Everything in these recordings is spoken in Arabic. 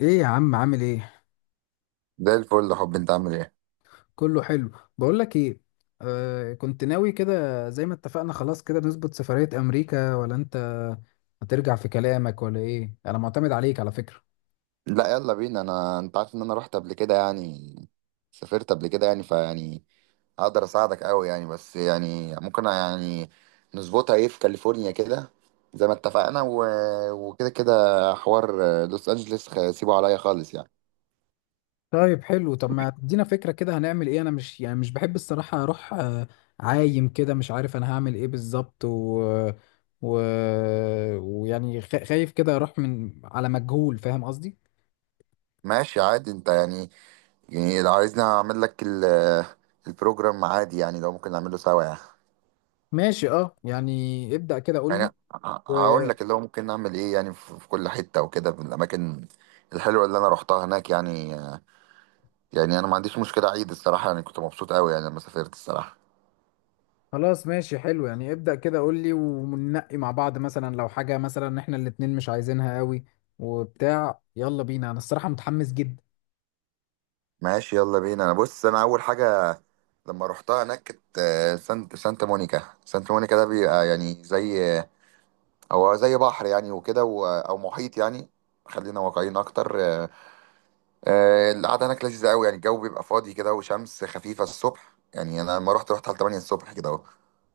ايه يا عم، عامل ايه؟ زي الفل يا حب، انت عامل ايه؟ كله حلو. بقول لك ايه، كنت ناوي كده زي ما اتفقنا، خلاص كده نظبط سفرية امريكا، ولا انت هترجع في كلامك ولا ايه؟ انا معتمد عليك على فكرة. لا يلا بينا انا. انت عارف ان انا رحت قبل كده يعني، سافرت قبل كده، يعني فيعني اقدر اساعدك قوي يعني، بس يعني ممكن يعني نظبطها ايه في كاليفورنيا كده، زي ما اتفقنا وكده كده حوار. لوس انجلوس سيبه عليا خالص يعني. طيب حلو. طب ما تدينا فكرة كده، هنعمل ايه؟ انا مش، يعني مش بحب الصراحة اروح، عايم كده، مش عارف انا هعمل ايه بالظبط. و... ويعني خايف كده اروح من على مجهول، فاهم قصدي؟ ماشي عادي انت يعني. يعني لو عايزني اعمل لك البروجرام عادي، يعني لو ممكن نعمله سوا يعني. ماشي، اه، يعني ابدأ كده قول يعني لي. هقول لك اللي هو ممكن نعمل ايه يعني، في كل حته وكده، في الاماكن الحلوه اللي انا روحتها هناك يعني. يعني انا ما عنديش مشكله، عيد الصراحه، يعني كنت مبسوط قوي يعني لما سافرت الصراحه. خلاص ماشي حلو. يعني ابدأ كده قول لي وننقي مع بعض، مثلا لو حاجة مثلا احنا الاتنين مش عايزينها قوي وبتاع. يلا بينا، انا الصراحة متحمس جدا. ماشي يلا بينا انا. بص، انا اول حاجه لما روحتها هناك كانت سانت سانتا مونيكا. ده بيبقى يعني زي، هو زي بحر يعني، او محيط يعني. خلينا واقعيين اكتر. القعده هناك لذيذه قوي يعني، الجو بيبقى فاضي كده وشمس خفيفه الصبح. يعني انا لما رحت، على 8 الصبح كده اهو.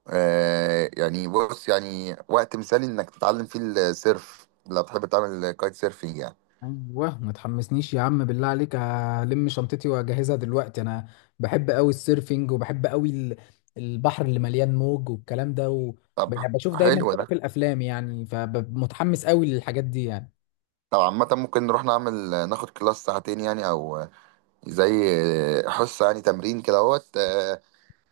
آه يعني بص، يعني وقت مثالي انك تتعلم فيه السيرف، لو بتحب تعمل كايت سيرفينج يعني. ايوه، ما تحمسنيش يا عم، بالله عليك هلم شنطتي واجهزها دلوقتي. انا بحب قوي السيرفينج، وبحب قوي البحر اللي مليان موج والكلام ده. طب يعني بشوف دايما حلو كده في ده. الافلام، يعني فمتحمس قوي للحاجات دي يعني. طب عامة ممكن نروح نعمل، ناخد كلاس ساعتين يعني، او زي حصة يعني تمرين كدهوت.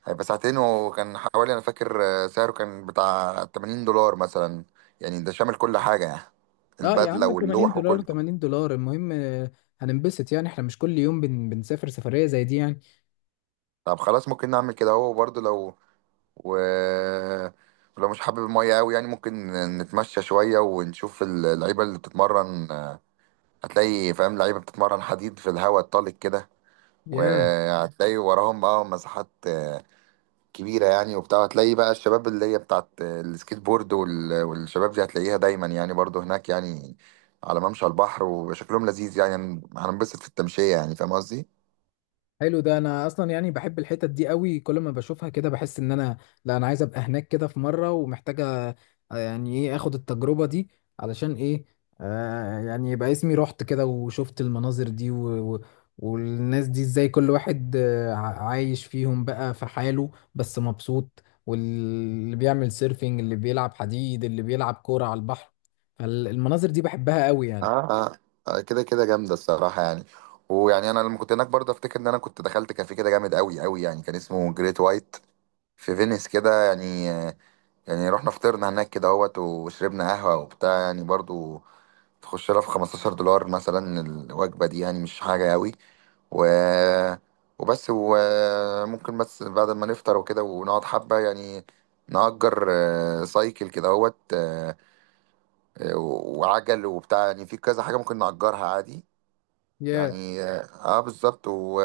هيبقى ساعتين، وكان حوالي، انا فاكر سعره كان بتاع $80 مثلا. يعني ده شامل كل حاجة يعني، اه يا البدلة عم، 80 واللوح دولار وكله. $80، المهم. هننبسط يعني، احنا مش كل يوم بنسافر سفرية زي دي يعني. طب خلاص ممكن نعمل كده. هو برضه لو و... ولو مش حابب المية قوي يعني، ممكن نتمشى شوية ونشوف اللعيبة اللي بتتمرن. هتلاقي، فاهم، اللعيبة بتتمرن حديد في الهواء الطلق كده، ياه، وهتلاقي وراهم بقى مساحات آه، كبيرة يعني وبتاع. هتلاقي بقى الشباب اللي هي بتاعت السكيت بورد والشباب دي هتلاقيها دايما يعني برضو هناك يعني، على ممشى البحر، وشكلهم لذيذ يعني. هننبسط في التمشية يعني، فاهم قصدي؟ حلو ده. انا اصلا يعني بحب الحتت دي قوي، كل ما بشوفها كده بحس ان انا، لا، انا عايز ابقى هناك كده في مره، ومحتاجه يعني ايه اخد التجربه دي. علشان ايه؟ يعني يبقى اسمي رحت كده وشفت المناظر دي، و و والناس دي ازاي، كل واحد عايش فيهم بقى في حاله بس مبسوط، واللي بيعمل سيرفينج، اللي بيلعب حديد، اللي بيلعب كوره على البحر. فالمناظر دي بحبها قوي يعني. اه اه. كده كده جامده الصراحه يعني. ويعني انا لما كنت هناك برضه، افتكر ان انا كنت دخلت كافيه كده جامد قوي قوي يعني، كان اسمه جريت وايت في فينيس كده يعني. يعني رحنا فطرنا هناك كده اهوت، وشربنا قهوه وبتاع يعني. برضه تخش لها في $15 مثلا الوجبه دي، يعني مش حاجه قوي. و وبس. وممكن بس بعد ما نفطر وكده، ونقعد حبه يعني، نأجر سايكل كده اهوت. وعجل وبتاع يعني. في كذا حاجه ممكن نأجرها عادي Yeah. يعني. اه بالظبط.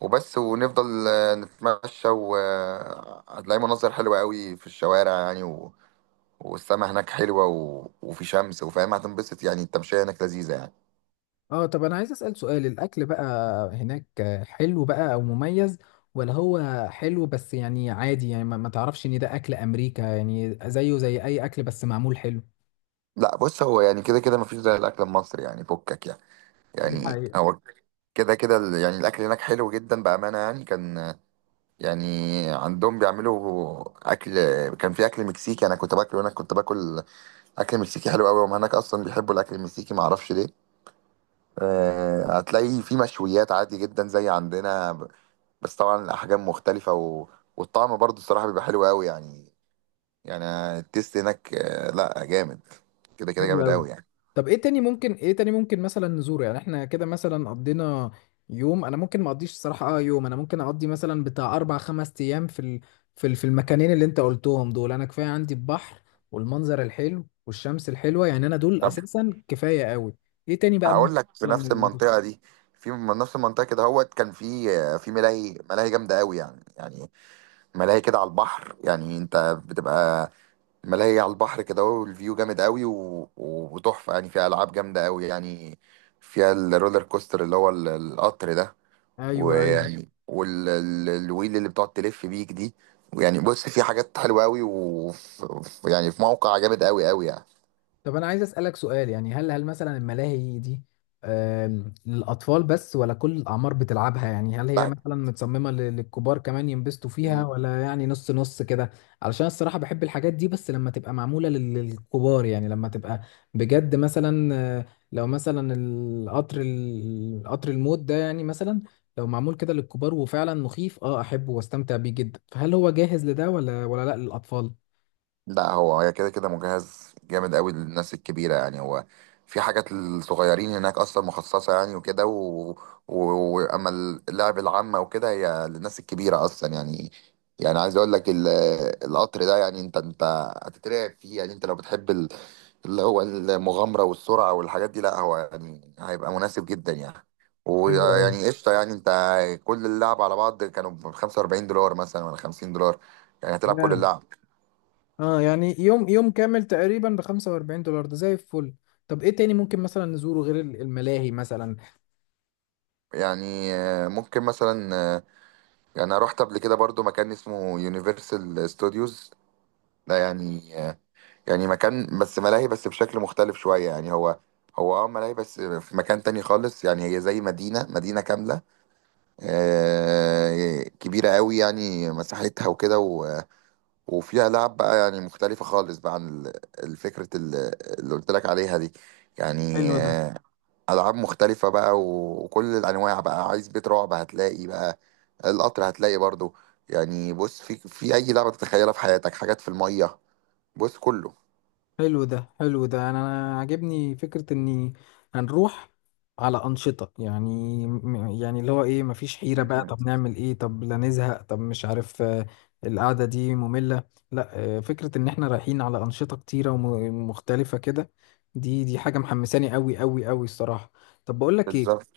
وبس ونفضل نتمشى، وهتلاقي مناظر حلوة قوي في الشوارع يعني. والسما هناك حلوة، وفي شمس، وفاهم، هتنبسط يعني. التمشية هناك لذيذة يعني. اه، طب انا عايز اسال سؤال، الاكل بقى هناك حلو بقى او مميز، ولا هو حلو بس يعني عادي، يعني ما تعرفش ان ده اكل امريكا يعني، زيه زي اي اكل بس معمول حلو؟ لا بص، هو يعني كده كده مفيش زي الأكل المصري يعني، فكك يعني. دي يعني حقيقة. هو كده كده يعني الأكل هناك حلو جدا بأمانة يعني. كان يعني عندهم بيعملوا أكل، كان في أكل مكسيكي. أنا كنت باكله هناك، كنت باكل أكل مكسيكي حلو قوي. وهم هناك أصلا بيحبوا الأكل المكسيكي معرفش ليه. هتلاقي في مشويات عادي جدا زي عندنا بس طبعا الأحجام مختلفة، والطعم برضو الصراحة بيبقى حلو قوي يعني. يعني التيست هناك، لا جامد، كده كده حلو جامد قوي. قوي يعني. طب، ايه تاني ممكن مثلا نزوره؟ يعني احنا كده مثلا قضينا يوم، انا ممكن ما اقضيش الصراحه، اه، يوم انا ممكن اقضي مثلا بتاع اربع خمس ايام في المكانين اللي انت قلتهم دول. انا كفايه عندي البحر والمنظر الحلو والشمس الحلوه، يعني انا دول طب اساسا كفايه قوي. ايه تاني بقى هقول ممكن لك في مثلا نفس نبص؟ المنطقة دي، من نفس المنطقة كده هوت. كان في ملاهي جامدة قوي يعني، يعني ملاهي كده على البحر يعني. انت بتبقى ملاهي على البحر كده، والفيو جامد قوي وتحفة يعني، فيها ألعاب جامدة قوي يعني. فيها الرولر كوستر اللي هو القطر ده. ايوه، ايوه. ويعني والويل اللي بتقعد تلف بيك دي. ويعني بص، في حاجات حلوه قوي، ويعني في موقع جامد قوي قوي يعني. طب انا عايز اسالك سؤال، يعني هل مثلا الملاهي دي للاطفال بس، ولا كل الاعمار بتلعبها؟ يعني هل هي مثلا متصممه للكبار كمان ينبسطوا لا، فيها، ولا يعني نص نص كده؟ علشان الصراحه بحب الحاجات دي بس لما تبقى معموله للكبار، يعني لما تبقى بجد مثلا، لو مثلا القطر، القطر الموت ده يعني، مثلا لو معمول كده للكبار وفعلا مخيف، اه احبه واستمتع بيه جدا. فهل هو جاهز لده، ولا لا للاطفال؟ لا هو هي كده كده مجهز جامد قوي للناس الكبيرة يعني. هو في حاجات للصغيرين هناك أصلا مخصصة يعني، وكده و... وأما اللعب العامة وكده، هي للناس الكبيرة أصلا يعني. يعني عايز أقول لك القطر ده، يعني أنت، أنت هتترعب فيه يعني. أنت لو بتحب اللي هو المغامرة والسرعة والحاجات دي، لا هو يعني هيبقى مناسب جدا يعني، حلو ويعني قشطة يعني أنت. كل اللعب على بعض كانوا ب $45 مثلا ولا $50، يعني هتلعب كل قوي. اللعب. اه يعني، يوم يوم كامل تقريبا ب $45، ده زي الفل. طب، ايه تاني ممكن مثلا نزوره غير الملاهي مثلا؟ يعني ممكن مثلا، يعني انا رحت قبل كده برضو مكان اسمه يونيفرسال ستوديوز. ده يعني يعني مكان بس ملاهي، بس بشكل مختلف شوية يعني. هو، هو اه ملاهي بس في مكان تاني خالص يعني. هي زي مدينة كاملة، كبيرة قوي يعني مساحتها وكده وفيها لعب بقى يعني مختلفة خالص بقى، عن الفكرة اللي قلت لك عليها دي يعني. حلو ده العاب مختلفه بقى، وكل الانواع بقى. عايز بيت رعب هتلاقي بقى، القطر هتلاقي برضو. يعني بص، في اي لعبه تتخيلها في حياتك، حاجات في الميه. بص كله. حلو ده. أنا عاجبني فكرة اني هنروح على أنشطة، يعني يعني اللي هو ايه؟ مفيش حيرة بقى، مم. طب نعمل ايه، طب لا نزهق، طب مش عارف. القعدة دي مملة. لا، فكرة ان احنا رايحين على أنشطة كتيرة ومختلفة كده، دي حاجة محمساني قوي قوي قوي الصراحة. طب بقول لك ايه. بالظبط.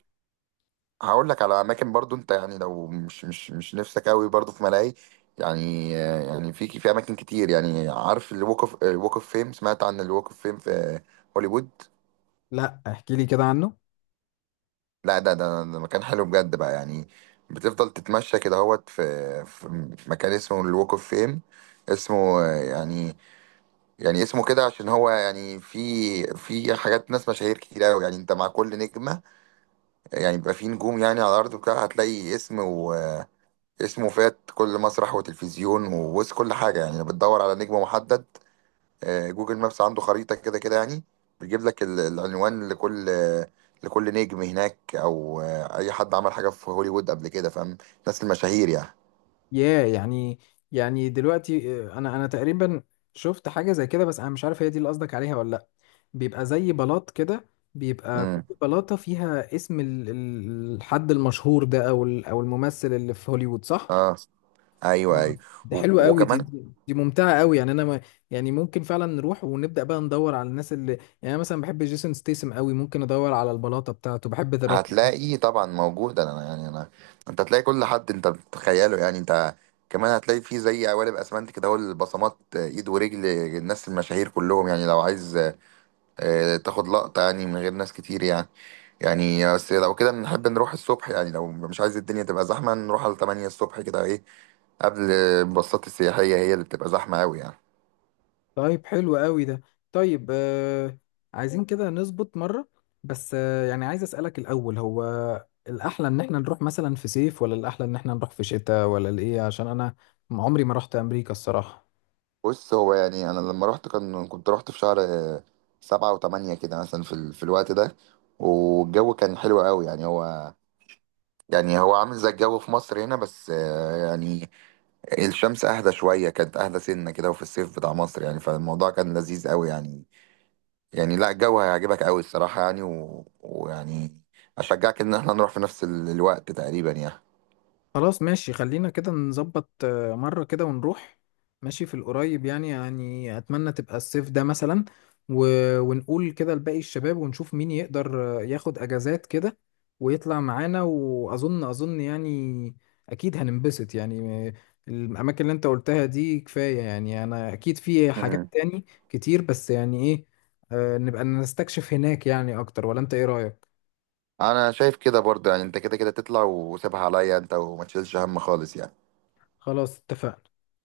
هقول لك على اماكن برضو. انت يعني لو مش نفسك قوي برضو في ملاهي، يعني يعني في اماكن كتير يعني. عارف الوك اوف، الوك اوف فيم سمعت عن الوك اوف فيم في هوليوود؟ لا، احكي لي كده عنه. لا، ده مكان حلو بجد بقى يعني. بتفضل تتمشى كده اهوت في، في مكان اسمه الوك اوف فيم. اسمه يعني، يعني اسمه كده عشان هو يعني في، في حاجات ناس مشاهير كتير قوي يعني. انت مع كل نجمة يعني، بيبقى في نجوم يعني على الارض، وكده هتلاقي اسم، واسمه فات كل مسرح وتلفزيون ووسط كل حاجة يعني. لو بتدور على نجم محدد، جوجل مابس عنده خريطة كده كده يعني، بيجيب لك العنوان لكل نجم هناك، او اي حد عمل حاجة في هوليوود قبل كده، فاهم، الناس المشاهير يعني. ياه، يعني دلوقتي، انا تقريبا شفت حاجه زي كده، بس انا مش عارف هي دي اللي قصدك عليها ولا لا. بيبقى زي بلاط كده، بيبقى كل امم، بلاطه فيها اسم الحد المشهور ده، او او الممثل اللي في هوليوود، صح؟ اه ايوه ايوه. آه. دي حلوة قوي، دي وكمان دي دي ممتعة قوي يعني. انا ما يعني، ممكن فعلا نروح ونبدأ بقى ندور على الناس اللي يعني، انا مثلا بحب جيسون ستيسم قوي، ممكن ادور على البلاطة بتاعته. بحب ذا روك. هتلاقي طبعا موجود. انا يعني، انت هتلاقي كل حد انت بتتخيله يعني. انت كمان هتلاقي فيه زي قوالب اسمنت كده اهو، البصمات، ايد ورجل الناس المشاهير كلهم يعني. لو عايز تاخد لقطة يعني من غير ناس كتير يعني، يعني بس لو كده نحب نروح الصبح يعني. لو مش عايز الدنيا تبقى زحمة، نروح على 8 الصبح كده ايه، قبل الباصات السياحية هي اللي بتبقى زحمة أوي يعني. طيب، حلو قوي ده. طيب، عايزين كده نظبط مرة، بس يعني عايز أسألك الأول، هو الأحلى إن إحنا نروح مثلا في صيف، ولا الأحلى إن إحنا نروح في شتاء، ولا الإيه؟ عشان أنا عمري ما رحت أمريكا الصراحة. بص، هو يعني، أنا لما رحت كان، كنت رحت في شهر سبعة وتمانية كده مثلا، في, في الوقت ده. والجو كان حلو أوي يعني. هو، يعني هو عامل زي الجو في مصر هنا، بس يعني الشمس أهدى شوية، كانت أهدى سنة كده، وفي الصيف بتاع مصر يعني. فالموضوع كان لذيذ أوي يعني، يعني لا الجو هيعجبك قوي الصراحة يعني. ويعني أشجعك إن احنا نروح في نفس الوقت تقريبا يعني. خلاص ماشي، خلينا كده نظبط، مرة كده ونروح. ماشي في القريب، يعني أتمنى تبقى الصيف ده مثلا، و... ونقول كده لباقي الشباب ونشوف مين يقدر ياخد أجازات كده ويطلع معانا. وأظن يعني أكيد هننبسط يعني، الأماكن اللي أنت قلتها دي كفاية يعني. أنا أكيد في مم. حاجات تاني كتير، بس يعني إيه، نبقى نستكشف هناك يعني أكتر، ولا أنت إيه رأيك؟ أنا شايف كده برضه يعني. أنت كده كده تطلع، وسيبها عليا أنت، وما تشيلش هم خالص يعني. خلاص اتفقنا.